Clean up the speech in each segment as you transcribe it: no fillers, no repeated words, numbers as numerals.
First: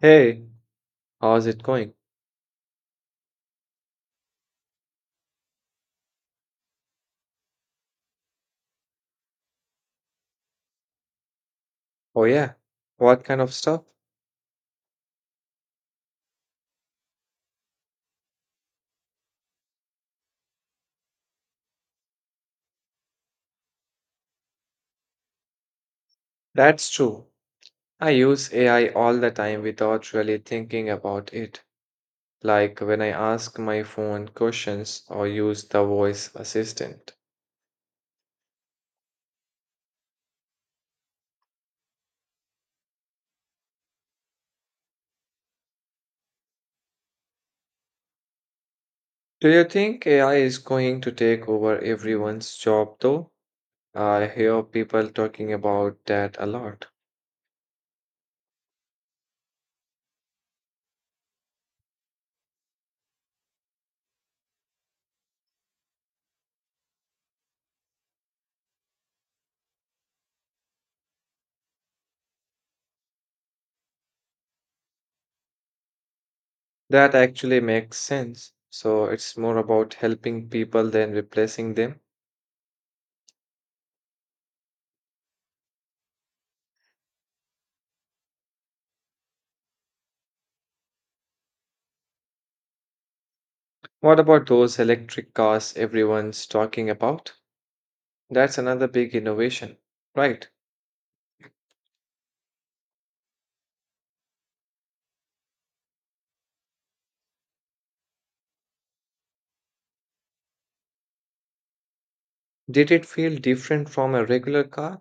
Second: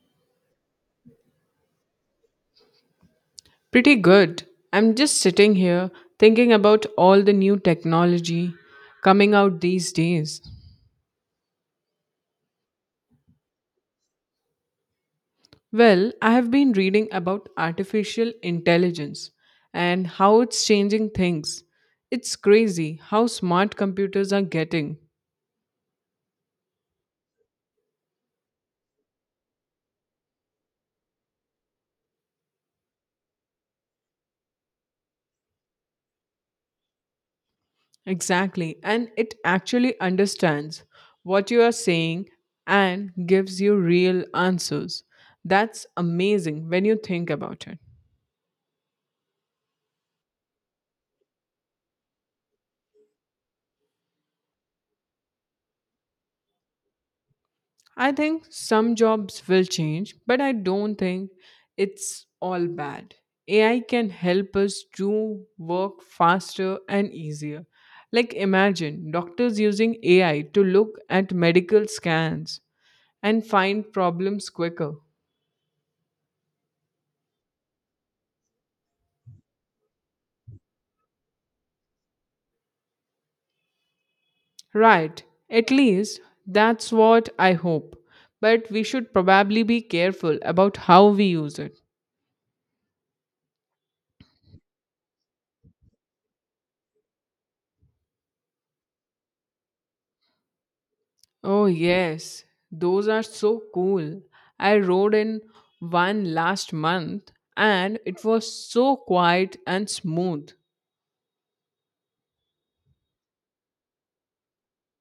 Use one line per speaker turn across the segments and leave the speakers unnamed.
Hey, how's it going?
Pretty good. I'm just sitting here thinking about all the new technology coming out these days.
Oh, yeah. What kind of stuff?
Well, I have been reading about artificial intelligence and how it's changing things. It's crazy how smart computers are getting.
That's true. I use AI all the time without really thinking about it, like when I ask my phone questions or use the voice assistant.
Exactly, and it actually understands what you are saying and gives you real answers. That's amazing when you think about it.
Do you think AI is going to take over everyone's job, though? I hear people talking about that a lot.
I think some jobs will change, but I don't think it's all bad. AI can help us do work faster and easier. Like, imagine doctors using AI to look at medical scans and find problems quicker.
That actually makes sense. So it's more about helping people than replacing them.
Right, at least that's what I hope. But we should probably be careful about how we use it.
What about those electric cars everyone's talking about? That's another big innovation. Right.
Oh, yes, those are so cool. I rode in one last month and it was so quiet and smooth.
Did it feel different from a regular car?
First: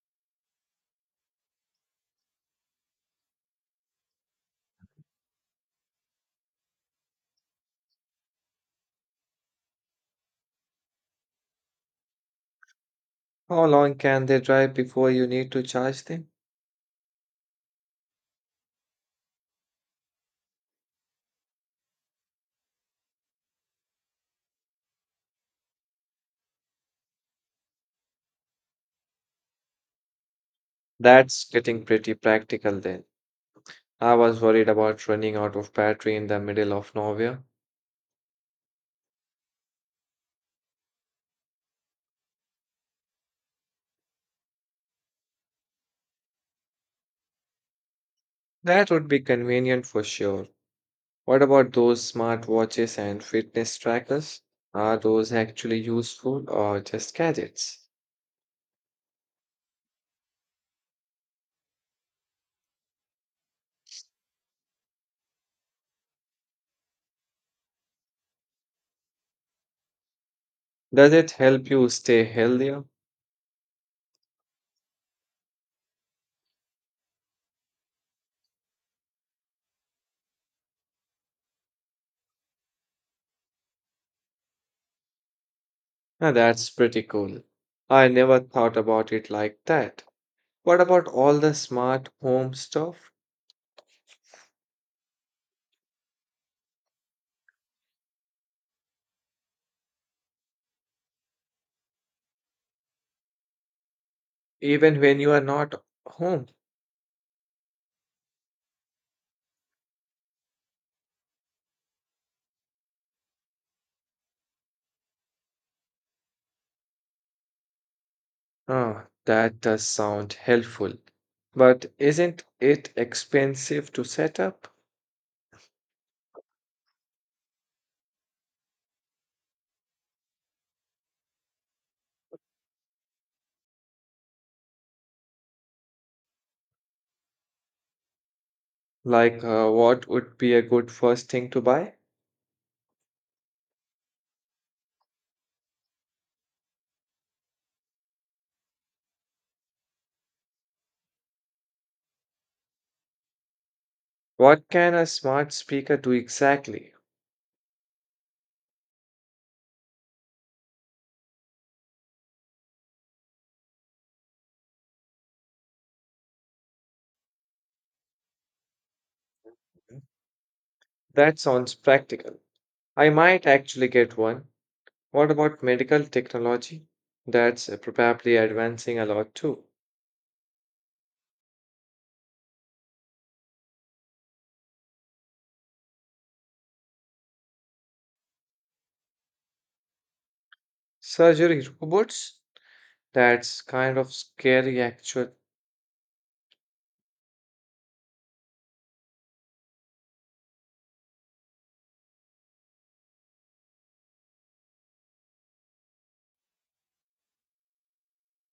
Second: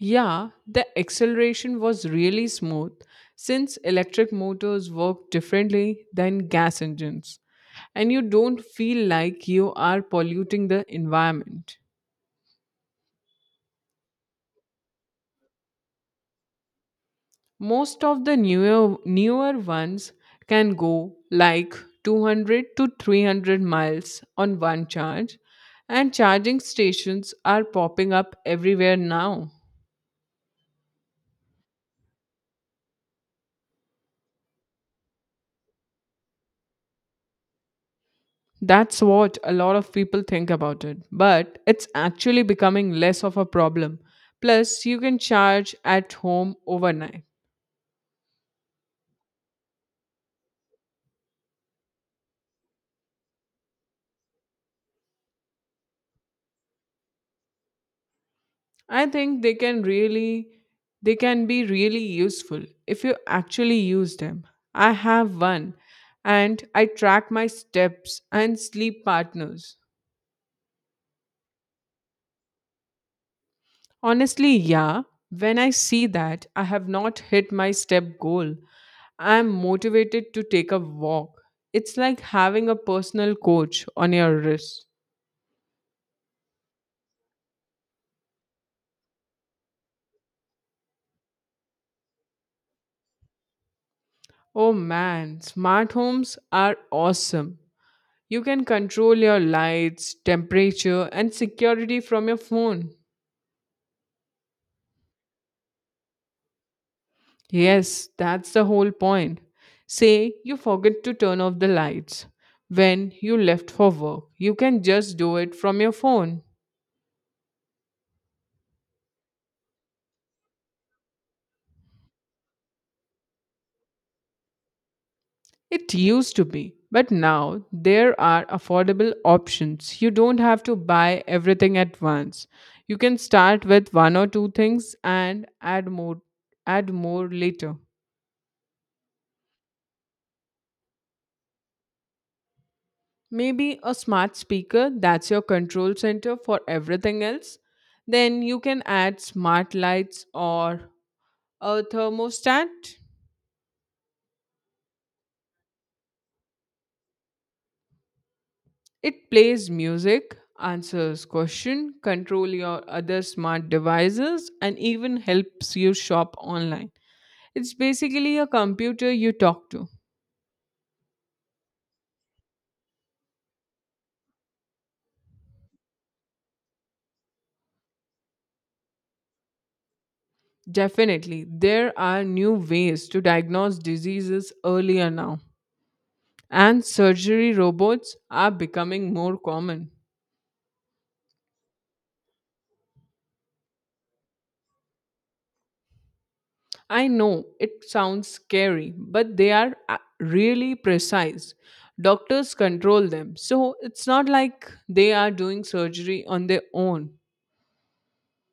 Yeah, the acceleration was really smooth since electric motors work differently than gas engines, and you don't feel like you are polluting the environment.
How long can they drive before you need to charge them?
Most of the newer ones can go like 200 to 300 miles on one charge, and charging stations are popping up everywhere now.
That's getting pretty practical then. I was worried about running out of battery in the middle of nowhere.
That's what a lot of people think about it, but it's actually becoming less of a problem. Plus you can charge at home overnight.
That would be convenient for sure. What about those smartwatches and fitness trackers? Are those actually useful or just gadgets?
I think they can be really useful if you actually use them. I have one and I track my steps and sleep partners.
Does it help you stay healthier?
Honestly, yeah, when I see that I have not hit my step goal, I am motivated to take a walk. It's like having a personal coach on your wrist.
Now that's pretty cool. I never thought about it like that. What about all the smart home stuff?
Oh man, smart homes are awesome. You can control your lights, temperature, and security from your phone.
Even when you are not home?
Yes, that's the whole point. Say you forget to turn off the lights when you left for work. You can just do it from your phone.
Ah, that does sound helpful. But isn't it expensive to set up?
It used to be, but now there are affordable options. You don't have to buy everything at once. You can start with one or two things and add more later.
What would be a good first thing to buy?
Maybe a smart speaker that's your control center for everything else. Then you can add smart lights or a thermostat.
What can a smart speaker do exactly?
It plays music, answers question, control your other smart devices and even helps you shop online. It's basically a computer you talk to.
That sounds practical. I might actually get one. What about medical technology? That's probably advancing a lot too.
Definitely, there are new ways to diagnose diseases earlier now, and surgery robots are becoming more common.
Surgery robots? That's kind of scary actually.
I know it sounds scary, but they are really precise. Doctors control them. So it's not like they are doing surgery on their own.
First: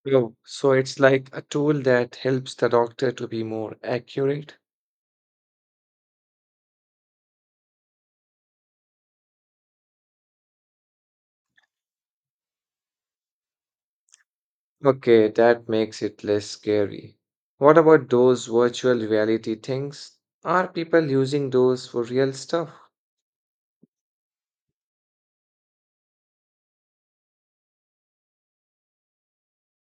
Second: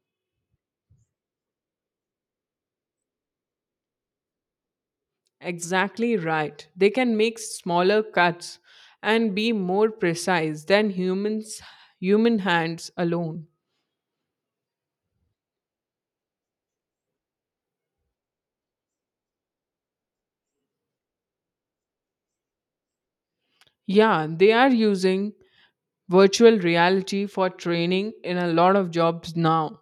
Oh, so it's like a tool that helps the doctor to be more accurate?
Exactly right. They can make smaller cuts and be more precise than human hands alone.
Okay, that makes it less scary. What about those virtual reality things? Are people using those for real stuff?
Yeah, they are using virtual reality for training in a lot of jobs now.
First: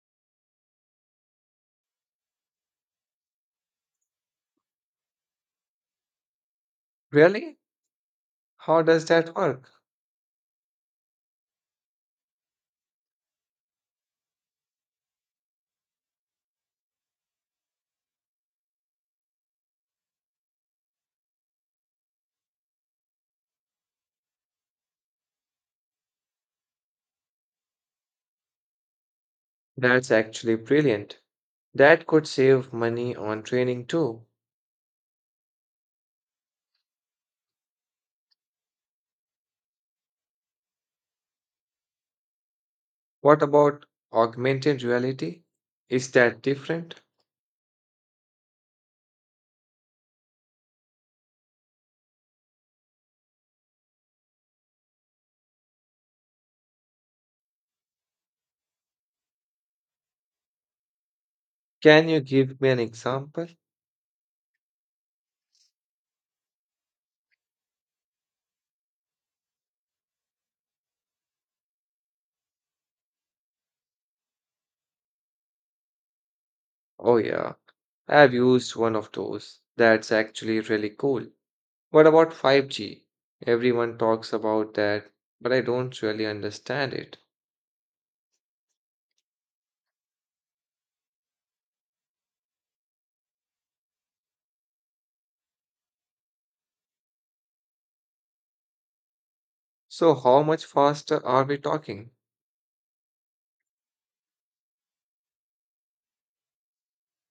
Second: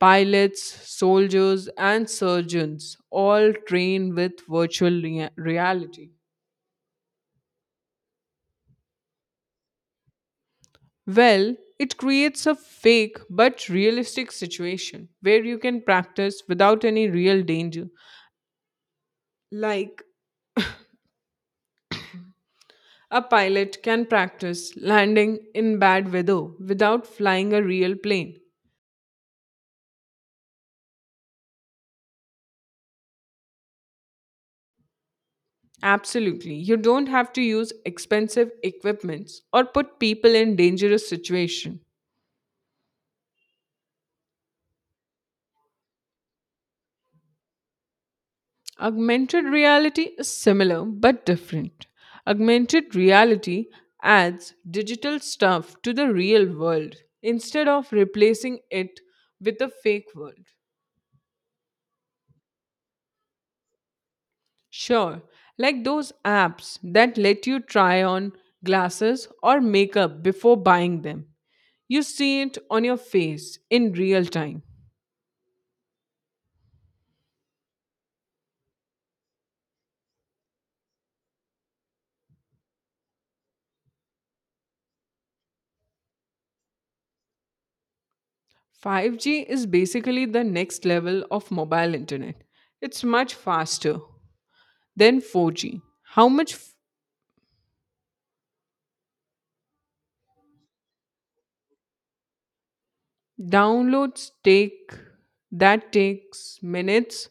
Pilots, soldiers, and surgeons all train with reality.
Really? How does that work?
Well, it creates a fake but realistic situation where you can practice without any real danger. Like a pilot can practice landing in bad weather without flying a real plane.
That's actually brilliant. That could save money on training too.
Absolutely. You don't have to use expensive equipments or put people in dangerous situation.
What about augmented reality? Is that different?
Augmented reality is similar but different. Augmented reality adds digital stuff to the real world instead of replacing it with a fake world.
Can you give me an example?
Sure, like those apps that let you try on glasses or makeup before buying them. You see it on your face in real time.
Oh, yeah, I've used one of those. That's actually really cool. What about 5G? Everyone talks about that, but I don't really understand it.
5G is basically the next level of mobile internet. It's much faster than 4G.
So, how much faster are we talking?
Downloads take that takes minutes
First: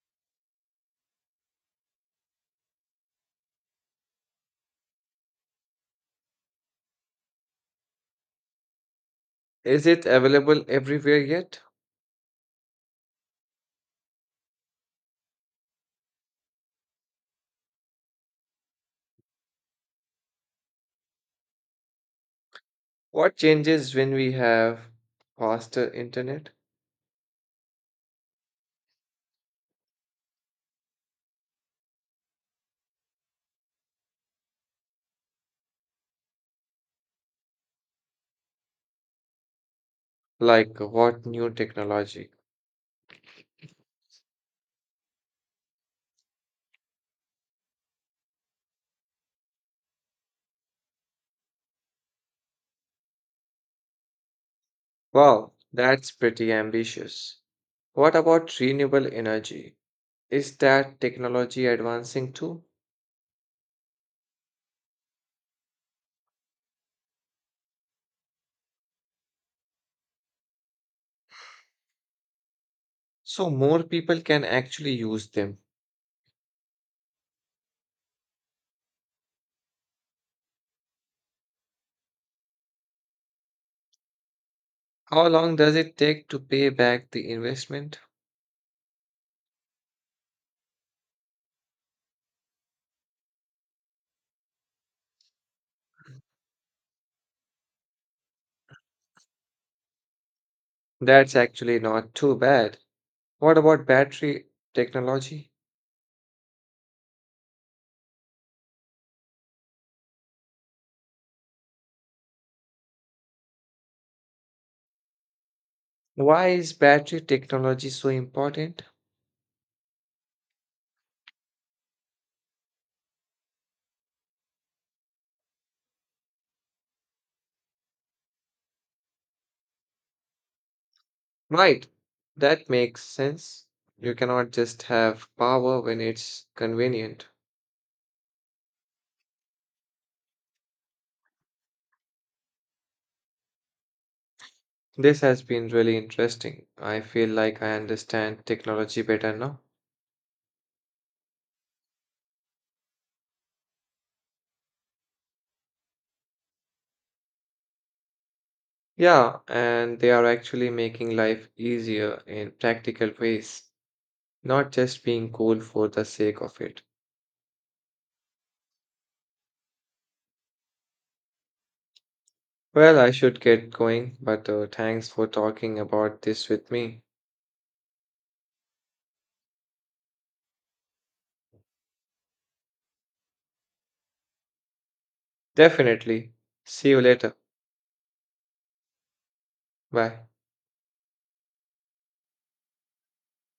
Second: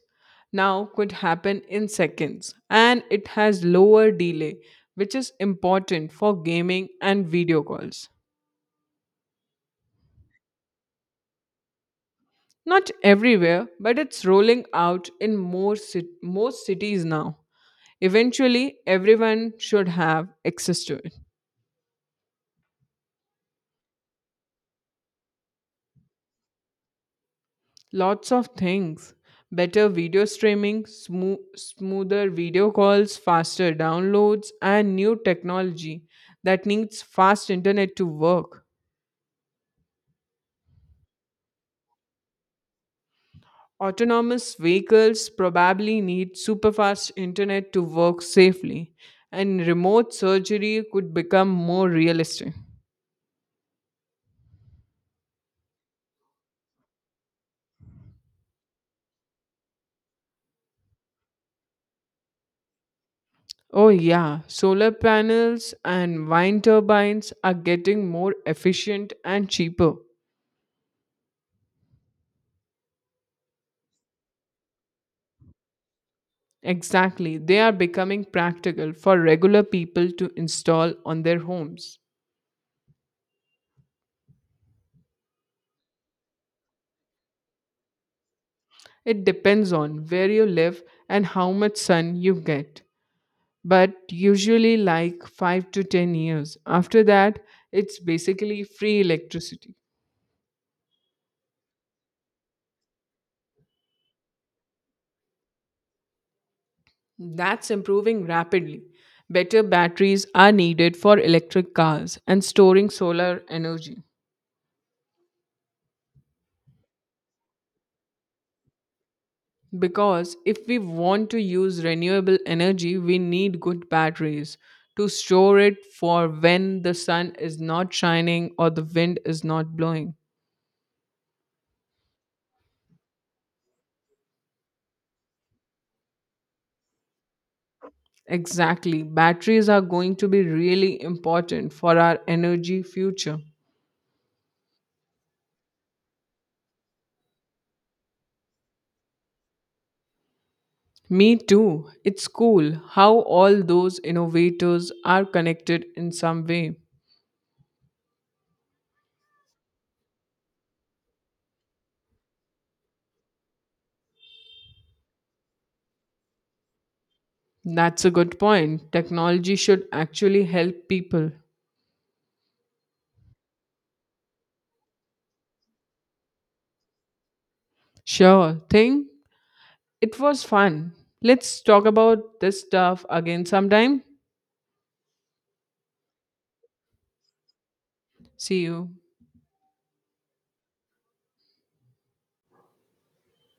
now could happen in seconds, and it has lower delay which is important for gaming and video calls.
Is it available everywhere yet?
Not everywhere, but it's rolling out in most cities now. Eventually everyone should have access to it.
What changes when we have faster internet?
Lots of things. Better video streaming, smoother video calls, faster downloads, and new technology that needs fast internet to work.
Like, what new technology?
Autonomous vehicles probably need superfast internet to work safely, and remote surgery could become more realistic.
Wow, that's pretty ambitious. What about renewable energy? Is that technology advancing too?
Oh, yeah, solar panels and wind turbines are getting more efficient and cheaper.
So more people can actually use them.
Exactly. They are becoming practical for regular people to install on their homes.
How long does it take to pay back the investment?
It depends on where you live and how much sun you get, but usually like 5 to 10 years. After that, it's basically free electricity.
That's actually not too bad. What about battery technology?
That's improving rapidly. Better batteries are needed for electric cars and storing solar energy.
Why is battery technology so important?
Because if we want to use renewable energy, we need good batteries to store it for when the sun is not shining or the wind is not blowing.
Right, that makes sense. You cannot just have power when it's convenient.
Exactly. Batteries are going to be really important for our energy future.
This has been really interesting. I feel like I understand technology better now.
Me too. It's cool how all those innovators are connected in some way.
Yeah, and they are actually making life easier in practical ways, not just being cool for the sake of it.
That's a good point. Technology should actually help people.
Well, I should get going, but thanks for talking about this with me.
Sure thing. It was fun. Let's talk about this stuff again sometime.
Definitely. See you later.
See you.
Bye.